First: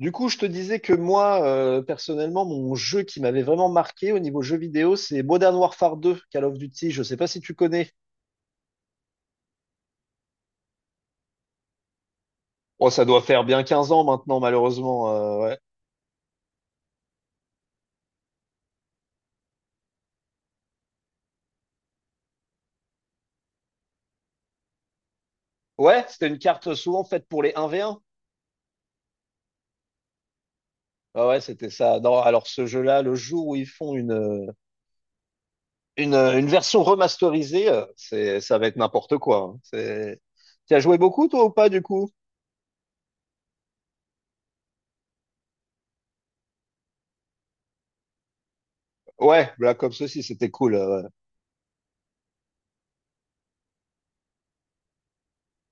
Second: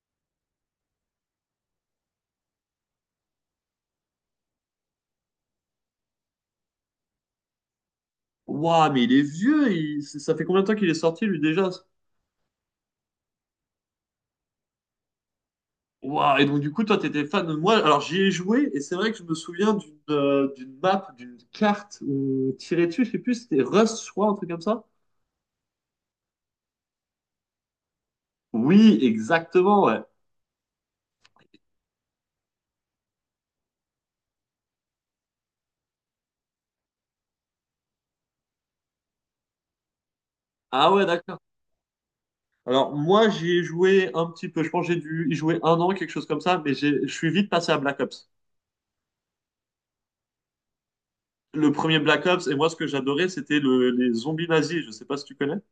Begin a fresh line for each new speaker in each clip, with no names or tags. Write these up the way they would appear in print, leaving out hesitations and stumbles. Du coup, je te disais que moi, personnellement, mon jeu qui m'avait vraiment marqué au niveau jeu vidéo, c'est Modern Warfare 2, Call of Duty. Je sais pas si tu connais.
Ouah, mais il est vieux, ça fait combien de temps qu'il est sorti lui déjà?
Oh, ça doit faire bien 15 ans maintenant, malheureusement. Ouais.
Ouah, et donc du coup toi t'étais fan de moi. Alors j'y ai joué et c'est vrai que je me souviens d'une d'une map, d'une carte où on tirait dessus, je sais plus, si c'était Rust, je crois, un truc comme ça.
Ouais, c'était une carte souvent faite pour les 1v1.
Oui, exactement, ouais.
Ah ouais, c'était ça. Non, alors ce jeu-là, le jour où ils font une version remasterisée, ça va être n'importe quoi, hein. C'est... Tu as
Ah
joué
ouais,
beaucoup,
d'accord.
toi, ou pas, du coup?
Alors moi j'y ai joué un petit peu, je pense que j'ai dû y jouer un an, quelque chose comme ça, mais je suis vite passé à Black Ops.
Ouais, Black Ops aussi, c'était cool. Ouais.
Le premier Black Ops, et moi ce que j'adorais c'était les zombies nazis, je sais pas si tu connais.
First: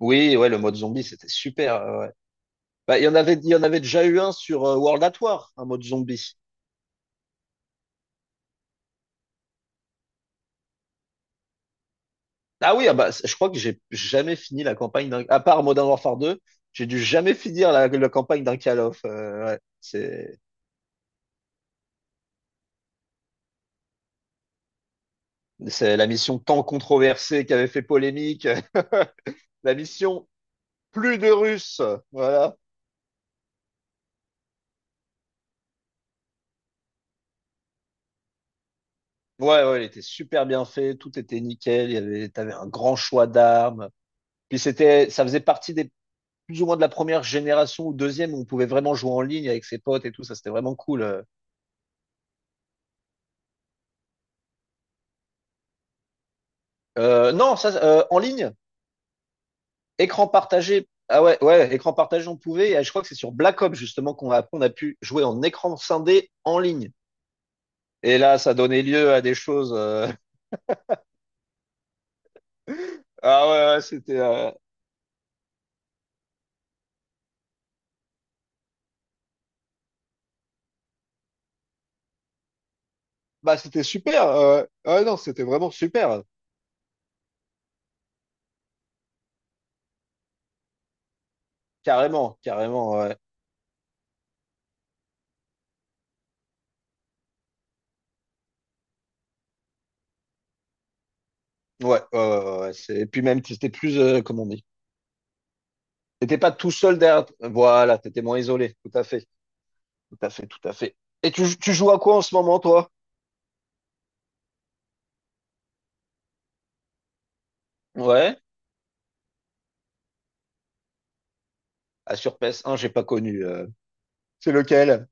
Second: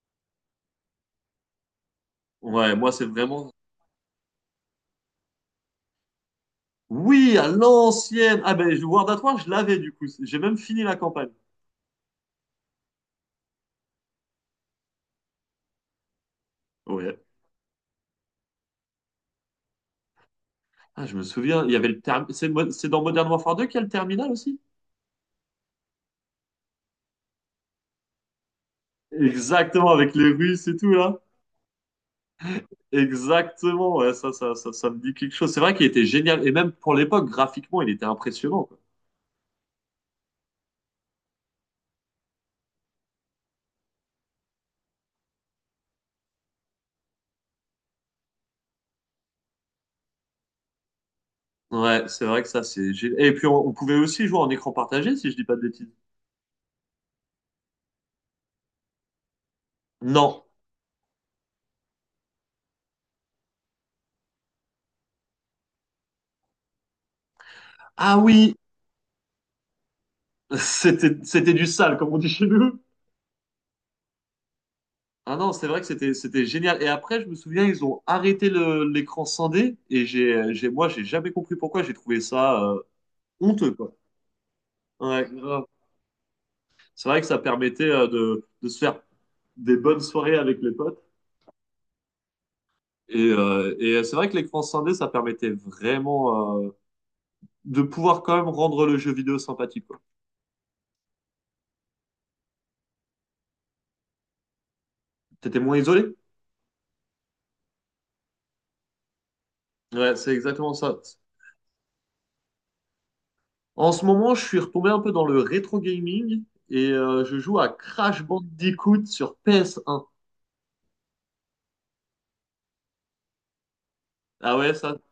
Oui, ouais, le mode zombie, c'était super. Ouais.
Ouais, moi
Bah,
c'est
il
vraiment...
y en avait déjà eu un sur World at War, un mode zombie.
Oui, à l'ancienne. Ah ben, World at War, je l'avais du coup. J'ai même fini la campagne.
Ah oui, ah bah, je crois que j'ai jamais fini la campagne d'un, à part Modern Warfare 2, j'ai dû
Ouais.
jamais finir la campagne d'un Call of. Ouais.
Ah, je me souviens, il y avait le terme. C'est dans Modern Warfare 2 qu'il y a le terminal aussi?
C'est la mission tant controversée qui avait fait polémique. La
Exactement, avec les
mission
Russes et tout
plus
là.
de Russes. Voilà.
Exactement, ouais, ça me dit quelque chose. C'est vrai qu'il était génial. Et même pour l'époque, graphiquement, il était impressionnant, quoi.
Ouais, elle était super bien faite. Tout était nickel. T'avais un grand choix d'armes. Puis ça faisait partie des, plus ou moins de la première génération ou deuxième, où on pouvait vraiment jouer en ligne avec ses potes et tout. Ça, c'était vraiment cool.
Ouais, c'est vrai que ça, Et puis, on pouvait aussi jouer en écran partagé, si je dis pas de bêtises.
Non, ça, En ligne, écran
Non.
partagé. Ah ouais, ouais, écran partagé, on pouvait. Et je crois que c'est sur Black Ops justement qu'on a pu jouer en écran scindé en ligne.
Ah
Et là,
oui,
ça donnait lieu à des choses.
c'était du sale, comme on dit chez nous.
Ah ouais, ouais, c'était, euh,
Ah non, c'est vrai que c'était génial. Et après, je me souviens, ils ont arrêté l'écran scindé et j'ai jamais compris pourquoi. J'ai trouvé ça honteux
C'était
quoi.
super. Ouais, non,
Ouais,
c'était
grave.
vraiment super.
C'est vrai que ça permettait de se faire des bonnes soirées avec les potes.
Carrément, carrément.
Et c'est vrai que l'écran scindé, ça permettait vraiment de pouvoir quand même rendre le jeu vidéo sympathique quoi.
Et puis même, c'était plus, comment on dit,
T'étais moins isolé.
t'étais pas tout seul derrière. Voilà, t'étais moins isolé. Tout à fait,
Ouais, c'est
tout à
exactement
fait.
ça.
Et tu joues à quoi en ce moment, toi?
En ce moment, je suis retombé un peu dans le rétro gaming et je joue à Crash
Ouais.
Bandicoot sur PS1.
Ah, sur PS1, j'ai pas connu. C'est
Ah ouais, ça,
lequel?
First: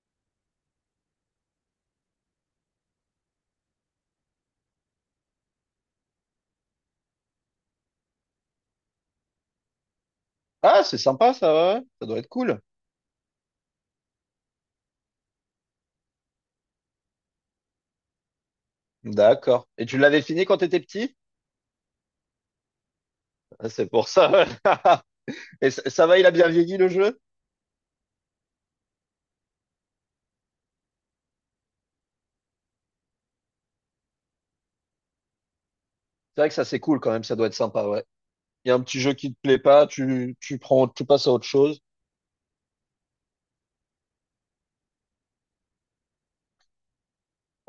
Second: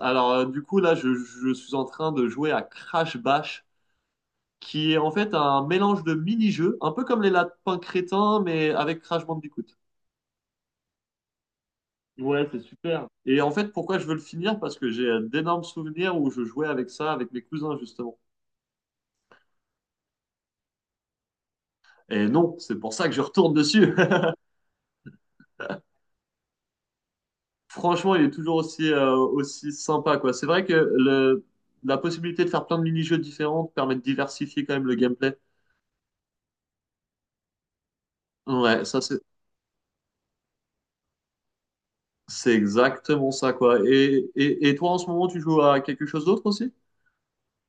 alors, du coup, là, je suis en train de jouer à Crash Bash, qui est en fait un mélange de mini-jeux, un peu comme les lapins crétins, mais avec Crash Bandicoot.
Ah, c'est sympa ça, ouais. Ça doit être
Ouais, c'est
cool.
super. Et en fait, pourquoi je veux le finir? Parce que j'ai d'énormes souvenirs où je jouais avec ça, avec mes cousins, justement.
D'accord. Et tu l'avais fini quand t'étais petit?
Et non, c'est pour ça que je retourne
Ah, c'est
dessus.
pour ça. Et ça va, il a bien vieilli le jeu?
Franchement, il est toujours aussi, aussi sympa, quoi. C'est vrai que la possibilité de faire plein de mini-jeux différents permet de diversifier quand même le gameplay.
C'est vrai que ça c'est cool quand même, ça doit être sympa, ouais. Il y a un
Ouais,
petit
ça,
jeu
c'est
qui te plaît pas, tu prends, tu passes à autre chose.
c'est exactement ça, quoi. Et, et toi, en ce moment, tu joues à quelque chose d'autre aussi?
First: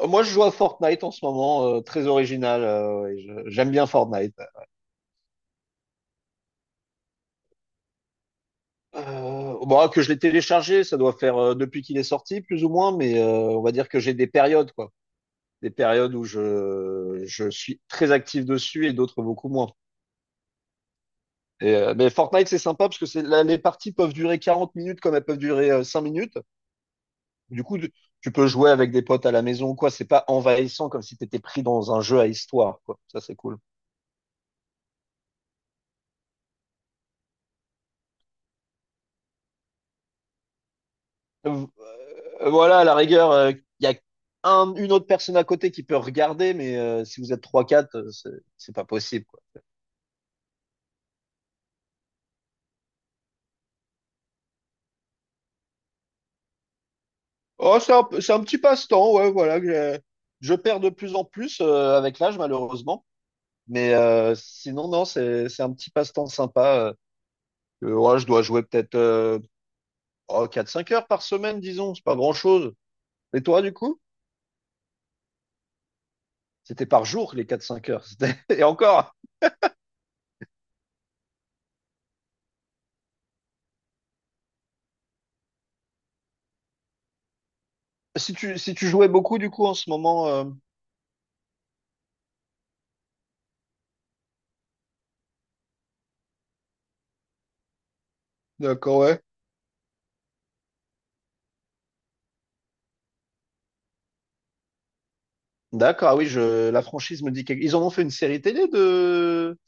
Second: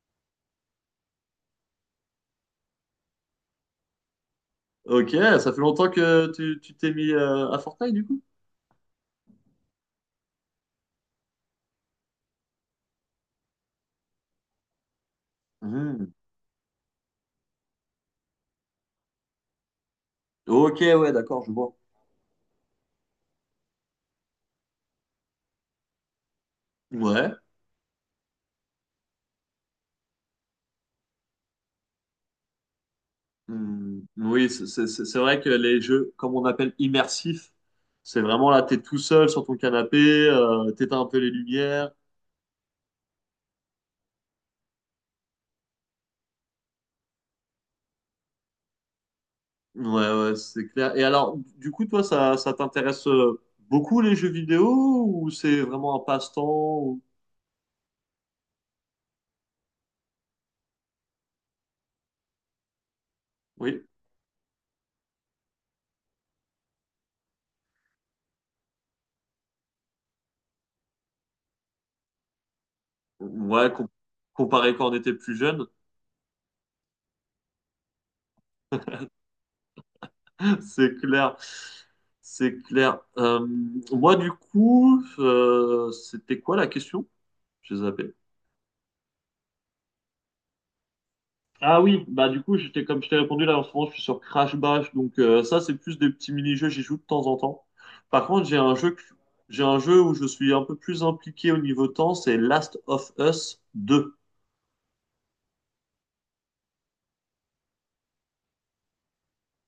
Moi, je joue à Fortnite en ce moment, très original. Ouais, j'aime bien Fortnite.
Ok, ça fait longtemps que tu t'es mis à Fortnite, du coup?
Que je l'ai téléchargé, ça doit faire depuis qu'il est sorti, plus ou moins, mais on va dire que j'ai des périodes, quoi. Des
Hmm.
périodes où je suis très actif dessus et d'autres beaucoup moins.
Ok, ouais, d'accord, je
Et,
vois.
mais Fortnite, c'est sympa parce que c'est, là, les parties peuvent durer 40 minutes comme elles peuvent durer 5 minutes.
Ouais.
Du coup, tu peux jouer avec des potes à la maison ou quoi. C'est pas envahissant comme si tu étais pris dans un jeu à histoire, quoi. Ça, c'est cool.
Hmm. Oui, c'est vrai que les jeux, comme on appelle immersifs, c'est vraiment là, t'es tout seul sur ton canapé, t'éteins un peu les
Euh,
lumières.
voilà, à la rigueur, il y a une autre personne à côté qui peut regarder, mais si vous êtes trois quatre, c'est pas possible, quoi.
Ouais, ouais, c'est clair. Et alors, du coup, toi, ça t'intéresse beaucoup les jeux vidéo ou c'est vraiment un passe-temps ou-
Oh, c'est un petit passe-temps, ouais, voilà. Je perds de plus en plus avec l'âge, malheureusement.
Oui.
Mais sinon, non, c'est un petit passe-temps sympa. Ouais, je dois jouer peut-être oh, 4-5 heures par semaine, disons, c'est pas grand-chose. Et toi,
Ouais,
du coup?
comparé quand on était plus jeune,
C'était par jour, les 4-5 heures. C'était- Et encore,
c'est clair. C'est clair. Moi, du coup, c'était quoi la question? J'ai zappé.
si si tu jouais beaucoup, du coup, en ce moment,
Ah oui, bah du coup, j'étais comme je t'ai répondu là en ce moment, je suis sur Crash Bash, donc ça c'est plus des petits mini-jeux, j'y joue de temps en temps. Par contre,
D'accord, ouais.
j'ai un jeu où je suis un peu plus impliqué au niveau temps, c'est Last of Us deux.
D'accord, ah oui, je, la franchise me dit quelque... Ils en ont fait une série télé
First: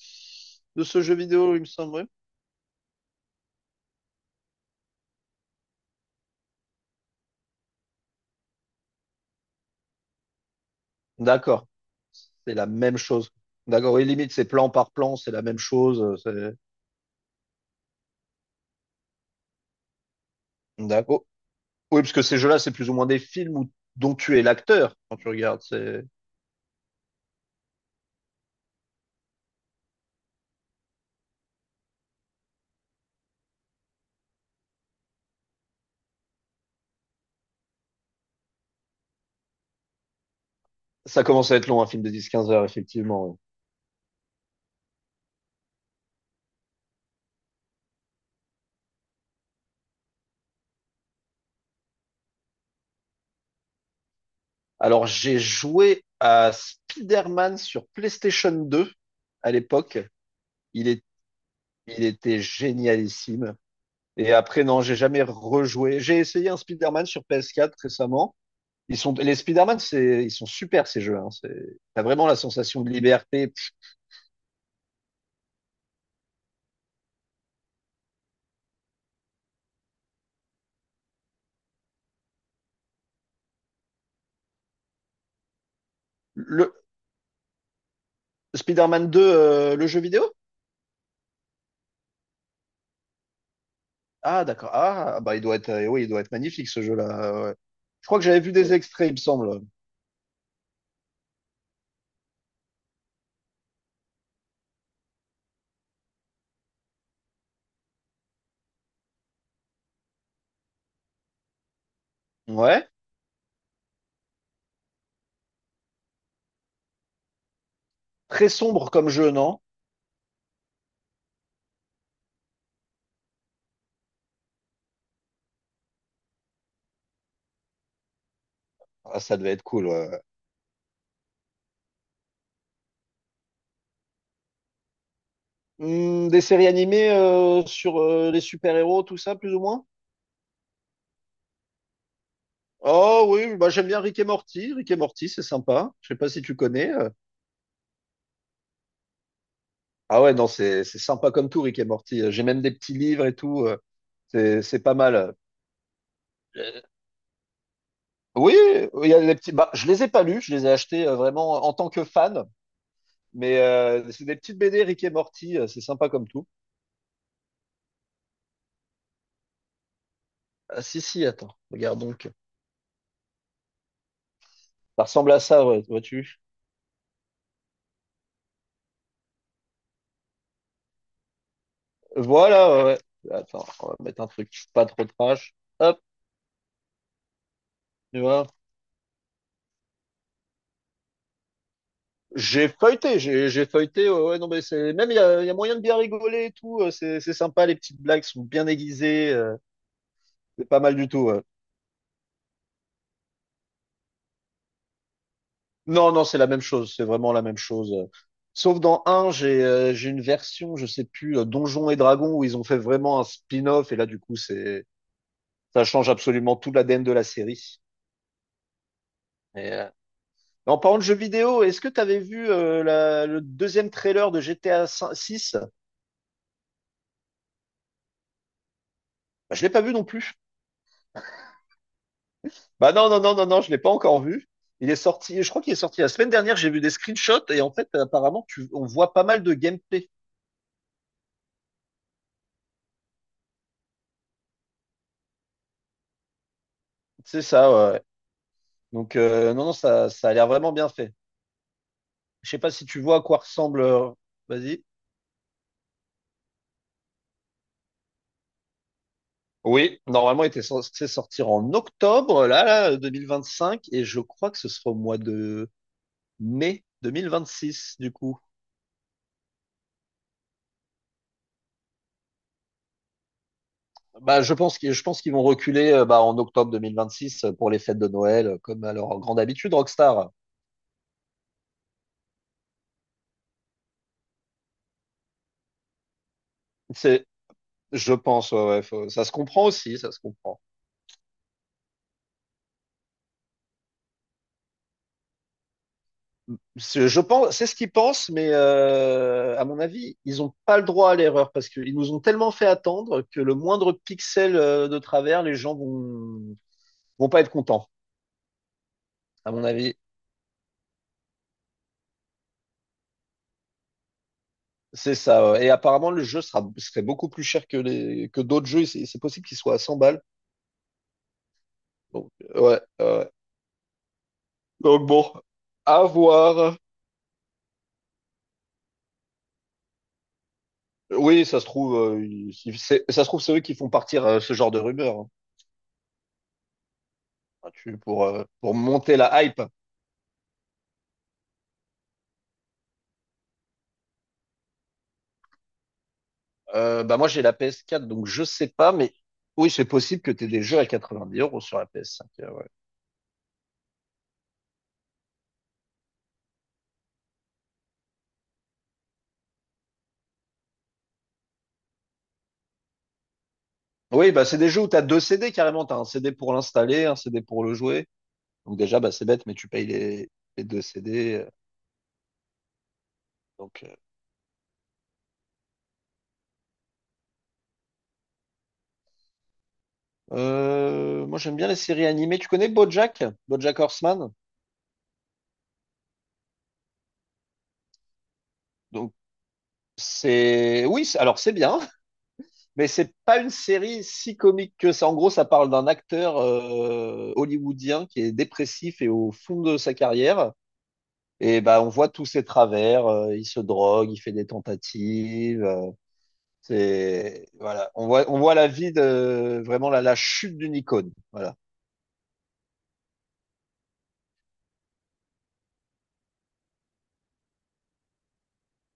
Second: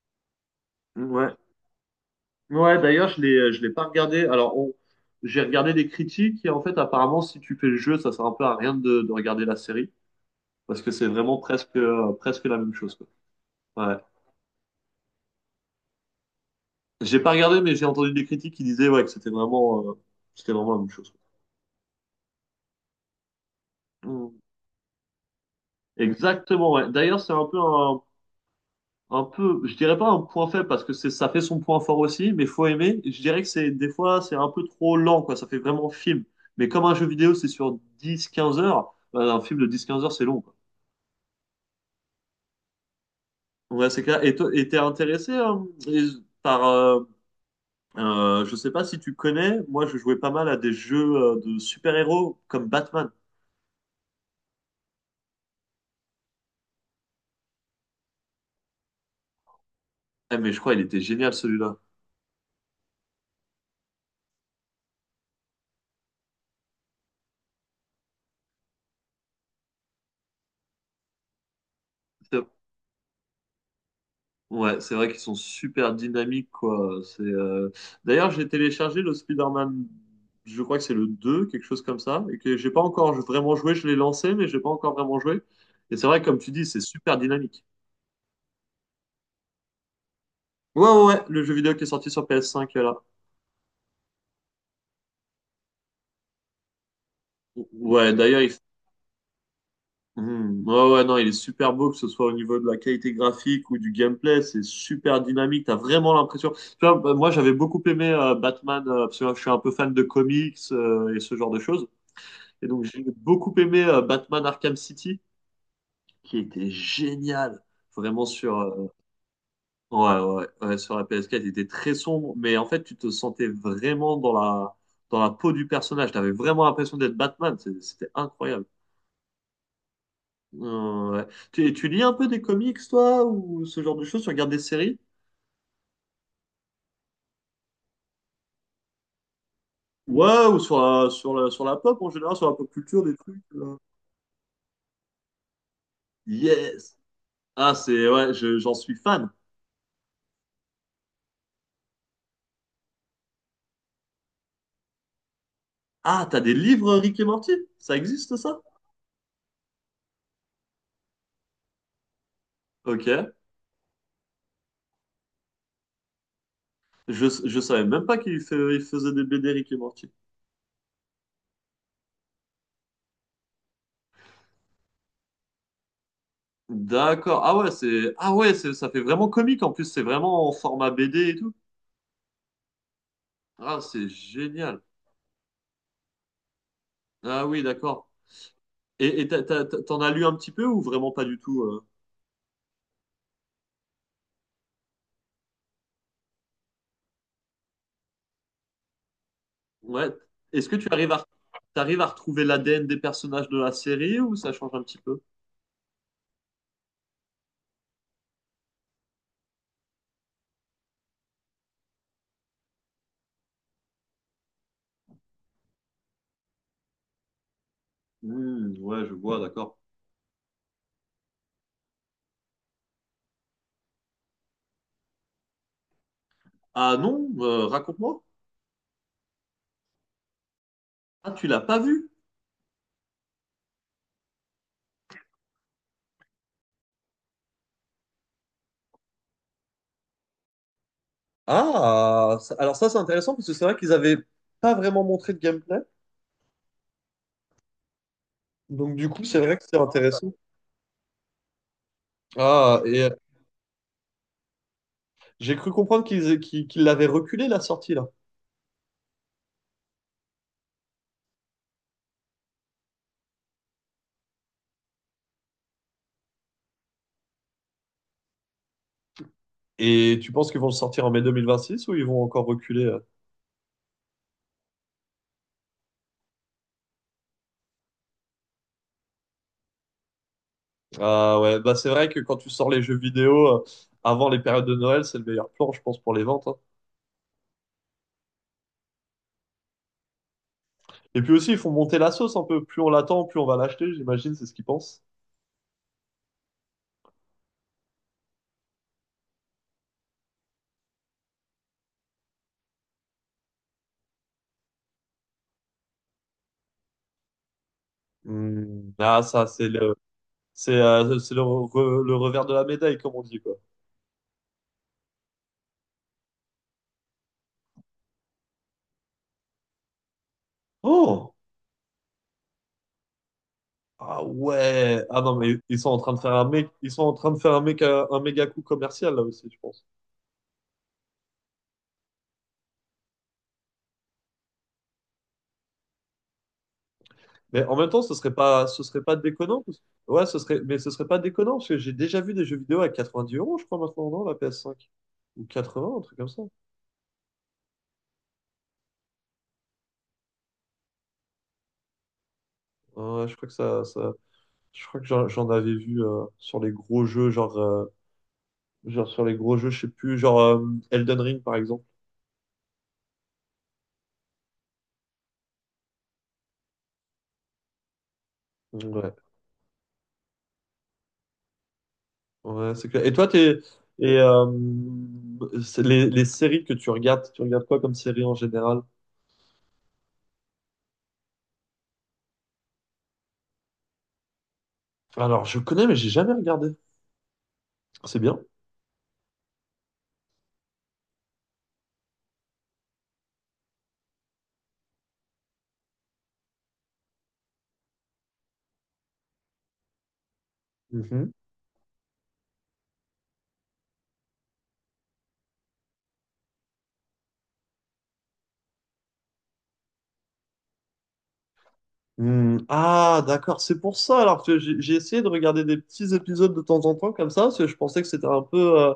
de ce jeu
Ouais.
vidéo, il me semble. Oui.
Ouais, d'ailleurs, je l'ai pas regardé. J'ai regardé des critiques et en fait, apparemment, si tu fais le jeu, ça sert un peu à rien de regarder la série parce que c'est vraiment
D'accord,
presque, presque
c'est
la
la
même chose,
même
quoi.
chose. D'accord,
Ouais.
oui, limite, c'est plan par plan, c'est la même chose.
J'ai pas regardé, mais j'ai entendu des critiques qui disaient ouais que c'était vraiment la même chose.
D'accord. Oui, parce que ces jeux-là, c'est plus ou moins des films
Quoi.
dont
Mm.
tu es l'acteur quand tu regardes. C'est...
Exactement, ouais. D'ailleurs, c'est un peu, je dirais pas un point faible parce que c'est, ça fait son point fort aussi, mais faut aimer. Je dirais que c'est un peu trop lent, quoi. Ça fait vraiment film. Mais comme un jeu vidéo, c'est sur dix, quinze heures. Bah, un film de dix, quinze heures, c'est long. Quoi.
Ça commence à être long, un film de 10, 15 heures, effectivement. Ouais.
Ouais, c'est clair. Et et t'es intéressé hein, et- par... je sais pas si tu connais, moi je jouais pas mal à des jeux de super-héros comme Batman.
Alors, j'ai joué à Spider-Man sur PlayStation 2 à l'époque.
Eh, mais je crois il
Il
était
est,
génial celui-là.
il était génialissime. Et après, non, j'ai jamais rejoué. J'ai essayé un Spider-Man sur PS4 récemment. Les Spider-Man, c'est, ils sont super, ces jeux, hein. C'est, t'as vraiment la
C'est-
sensation de liberté.
Ouais, c'est vrai qu'ils sont super dynamiques, quoi. D'ailleurs, j'ai téléchargé le Spider-Man, je crois que c'est le 2 quelque chose comme ça, et que j'ai pas encore vraiment joué. Je l'ai lancé, mais j'ai pas encore vraiment joué. Et c'est vrai, comme tu dis,
Le
c'est super dynamique.
Spider-Man 2, le jeu vidéo?
Ouais, le jeu vidéo qui est sorti sur PS5, là.
Ah, d'accord. Ah, bah, il doit être, oui, il doit être magnifique, ce jeu-là. Ouais. Je
Ouais,
crois que
d'ailleurs,
j'avais
il
vu des extraits, il me semble.
Hmm. Ouais, ouais, non, il est super beau, que ce soit au niveau de la qualité graphique ou du gameplay, c'est super dynamique, t'as vraiment l'impression. Tu vois, bah, moi j'avais beaucoup aimé Batman, parce que je suis un peu fan de comics et ce genre de choses. Et donc
Ouais.
j'ai beaucoup aimé Batman Arkham City, qui était génial, vraiment
Très
sur,
sombre comme jeu, non?
ouais, sur la PS4, il était très sombre, mais en fait tu te sentais vraiment dans dans la peau du personnage, t'avais vraiment l'impression d'être Batman, c'était incroyable.
Ah, ça devait être cool. Ouais.
Ouais. Tu lis un peu des comics, toi, ou ce genre de choses? Tu regardes des séries?
Hmm, des séries animées sur les super-héros, tout ça, plus ou moins?
Ouais, ou sur sur la pop en général, sur la pop culture, des
Oh
trucs.
oui, bah, j'aime bien Rick et Morty. Rick et Morty, c'est sympa. Je sais pas si tu connais.
Yes! Ah, ouais, j'en suis fan.
Ah ouais, non, c'est sympa comme tout, Rick et Morty. J'ai même des petits livres et tout. C'est pas mal.
Ah, t'as des
Euh,
livres Rick et Morty? Ça existe,
Oui,
ça?
il y a des petits. Bah, je les ai pas lus. Je les ai achetés vraiment en tant que fan.
Ok.
Mais c'est des petites BD Rick et Morty. C'est sympa comme tout.
Je savais même pas il faisait des BD Rick et Morty.
Ah si si, attends, regarde donc. Ça ressemble à ça, ouais, vois-tu?
D'accord. Ah ouais, ah ouais, ça fait vraiment comique. En plus, c'est vraiment en format BD et tout.
Voilà, ouais. Ouais. Attends,
Ah,
on va
c'est
mettre un truc
génial.
pas trop trash. Hop,
Ah oui, d'accord.
tu vois.
Et, t'en as lu un petit peu ou vraiment pas du tout? Euh?
J'ai feuilleté, j'ai feuilleté. Ouais, ouais, non, mais c'est même il y a moyen de bien rigoler et tout. C'est sympa, les petites blagues sont bien aiguisées.
Ouais. Est-ce
C'est
que
pas
tu
mal du
arrives
tout.
à,
Ouais.
t'arrives à retrouver l'ADN des personnages de la série ou ça change un petit peu?
Non, non, c'est la même chose. C'est vraiment la même chose. Sauf dans un, j'ai une version, je sais plus, Donjons et Dragons, où ils ont fait vraiment un spin-off, et là du coup c'est ça change absolument tout la l'ADN de la série.
Hmm, ouais, je vois,
Et,
d'accord.
en parlant de jeux vidéo, est-ce que tu avais vu le deuxième trailer de GTA 6?
Ah non, raconte-moi.
Bah, je l'ai pas vu non plus.
Ah, tu l'as pas vu?
Bah non, je l'ai pas encore vu. Il est sorti, je crois qu'il est sorti la semaine dernière, j'ai vu des screenshots et en fait, apparemment, on voit pas mal de gameplay.
Ah, alors ça c'est intéressant parce que c'est vrai qu'ils avaient pas vraiment montré de gameplay.
C'est ça, ouais. Ouais.
Donc du
Donc,
coup, c'est vrai que
non,
c'est
ça
intéressant.
a l'air vraiment bien fait. Je sais pas
Ah,
si
et
tu vois à quoi ressemble. Vas-y.
j'ai cru comprendre qu'ils l'avaient reculé la sortie là.
Oui, normalement, il était censé sortir en octobre, là, 2025, et je crois que ce sera au mois de mai 2026, du coup.
Et tu penses qu'ils vont le sortir en mai 2026 ou ils vont encore reculer?
Bah, je pense qu'ils vont reculer bah, en octobre 2026, pour les fêtes de Noël, comme à leur grande habitude, Rockstar.
Ah ouais, bah c'est vrai que quand tu sors les jeux vidéo avant les périodes de Noël, c'est le meilleur plan, je pense, pour les ventes. Hein.
C'est, je pense, ouais, ouais, ça se comprend aussi, ça se comprend.
Et puis aussi, ils font monter la sauce un peu. Plus on l'attend, plus on va l'acheter, j'imagine, c'est ce qu'ils pensent.
Je pense, c'est ce qu'ils pensent, mais à mon avis, ils n'ont pas le droit à l'erreur, parce qu'ils nous ont tellement fait attendre que le moindre pixel de travers, les gens vont pas être contents.
Hmm. Ah, ça,
À mon avis,
c'est le revers de la médaille, comme on dit, quoi.
c'est ça. Ouais. Et apparemment, le jeu sera serait beaucoup plus cher que les que d'autres jeux. C'est possible qu'il soit à 100 balles.
Oh!
Donc, ouais.
Ah ouais!
Donc
Ah
bon,
non, mais
à voir.
ils sont en train de faire un mec, un méga coup commercial, là aussi, je pense.
Oui, ça se trouve, ça se trouve, c'est eux qui font partir ce genre de rumeurs, hein.
Mais
Enfin,
en même temps,
pour
ce serait pas
monter la
déconnant.
hype.
Parce- Ouais, mais ce serait pas déconnant, parce que j'ai déjà vu des jeux vidéo à 90 euros, je crois, maintenant, non, la PS5. Ou 80, un truc comme ça.
Bah moi, j'ai la ps quatre, donc je sais pas, mais oui, c'est possible que tu aies des jeux à 90 € sur la ps cinq. Ouais.
Ouais, je crois que ça... Je crois que j'en avais vu sur les gros jeux, genre, genre sur les gros jeux, je sais plus, genre Elden Ring par exemple.
Oui, bah c'est des jeux où tu as deux CD carrément. Tu as un CD pour l'installer, un CD pour le jouer. Donc déjà, bah,
Ouais,
c'est bête, mais tu payes les deux CD.
ouais, c'est clair. Et
Donc,
et c'est les séries que tu regardes quoi comme série en général?
moi, j'aime bien les séries animées. Tu connais BoJack, BoJack Horseman?
Alors, je connais, mais j'ai jamais regardé. C'est bien.
Donc, c'est oui, alors c'est bien. Mais c'est pas une série si comique que ça. En gros, ça parle d'un acteur hollywoodien qui est dépressif et au fond de sa carrière.
Mhm.
Et bah, on voit tous ses travers. Il se drogue, il fait des tentatives. C'est Voilà. On voit la vie de vraiment la chute d'une icône. Voilà.
Hmm, ah, d'accord, c'est pour ça. Alors que j'ai essayé de regarder des petits épisodes de temps en temps comme ça, parce que je pensais que c'était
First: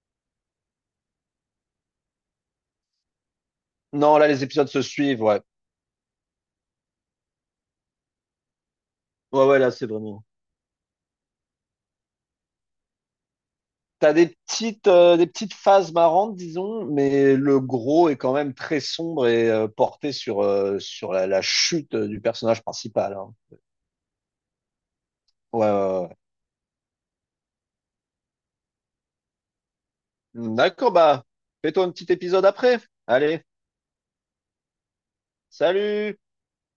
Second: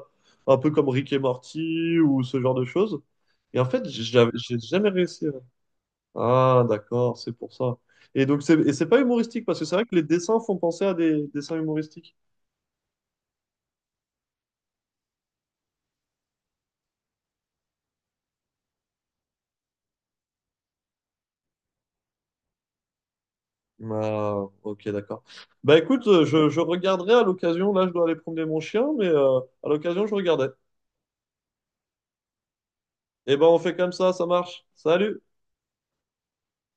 un peu comme Rick et Morty ou ce genre de choses. Et en fait,
Non, là, les
j'ai
épisodes se
jamais
suivent.
réussi.
Ouais.
Ah, d'accord, c'est pour ça. Et donc, et c'est pas
Ouais,
humoristique,
ouais,
parce que
là,
c'est vrai
c'est
que les
vraiment.
dessins font penser à des dessins humoristiques.
T'as des petites phases marrantes, disons, mais le gros est quand même très sombre et porté sur, sur la chute du personnage principal, hein.
Ah, ok, d'accord.
Ouais,
Bah écoute,
ouais,
je regarderai à l'occasion, là je dois aller promener mon chien, mais à l'occasion je regardais.
ouais. D'accord, bah, fais-toi un petit épisode après.
Et
Allez,
ben on fait comme ça marche. Salut!
salut!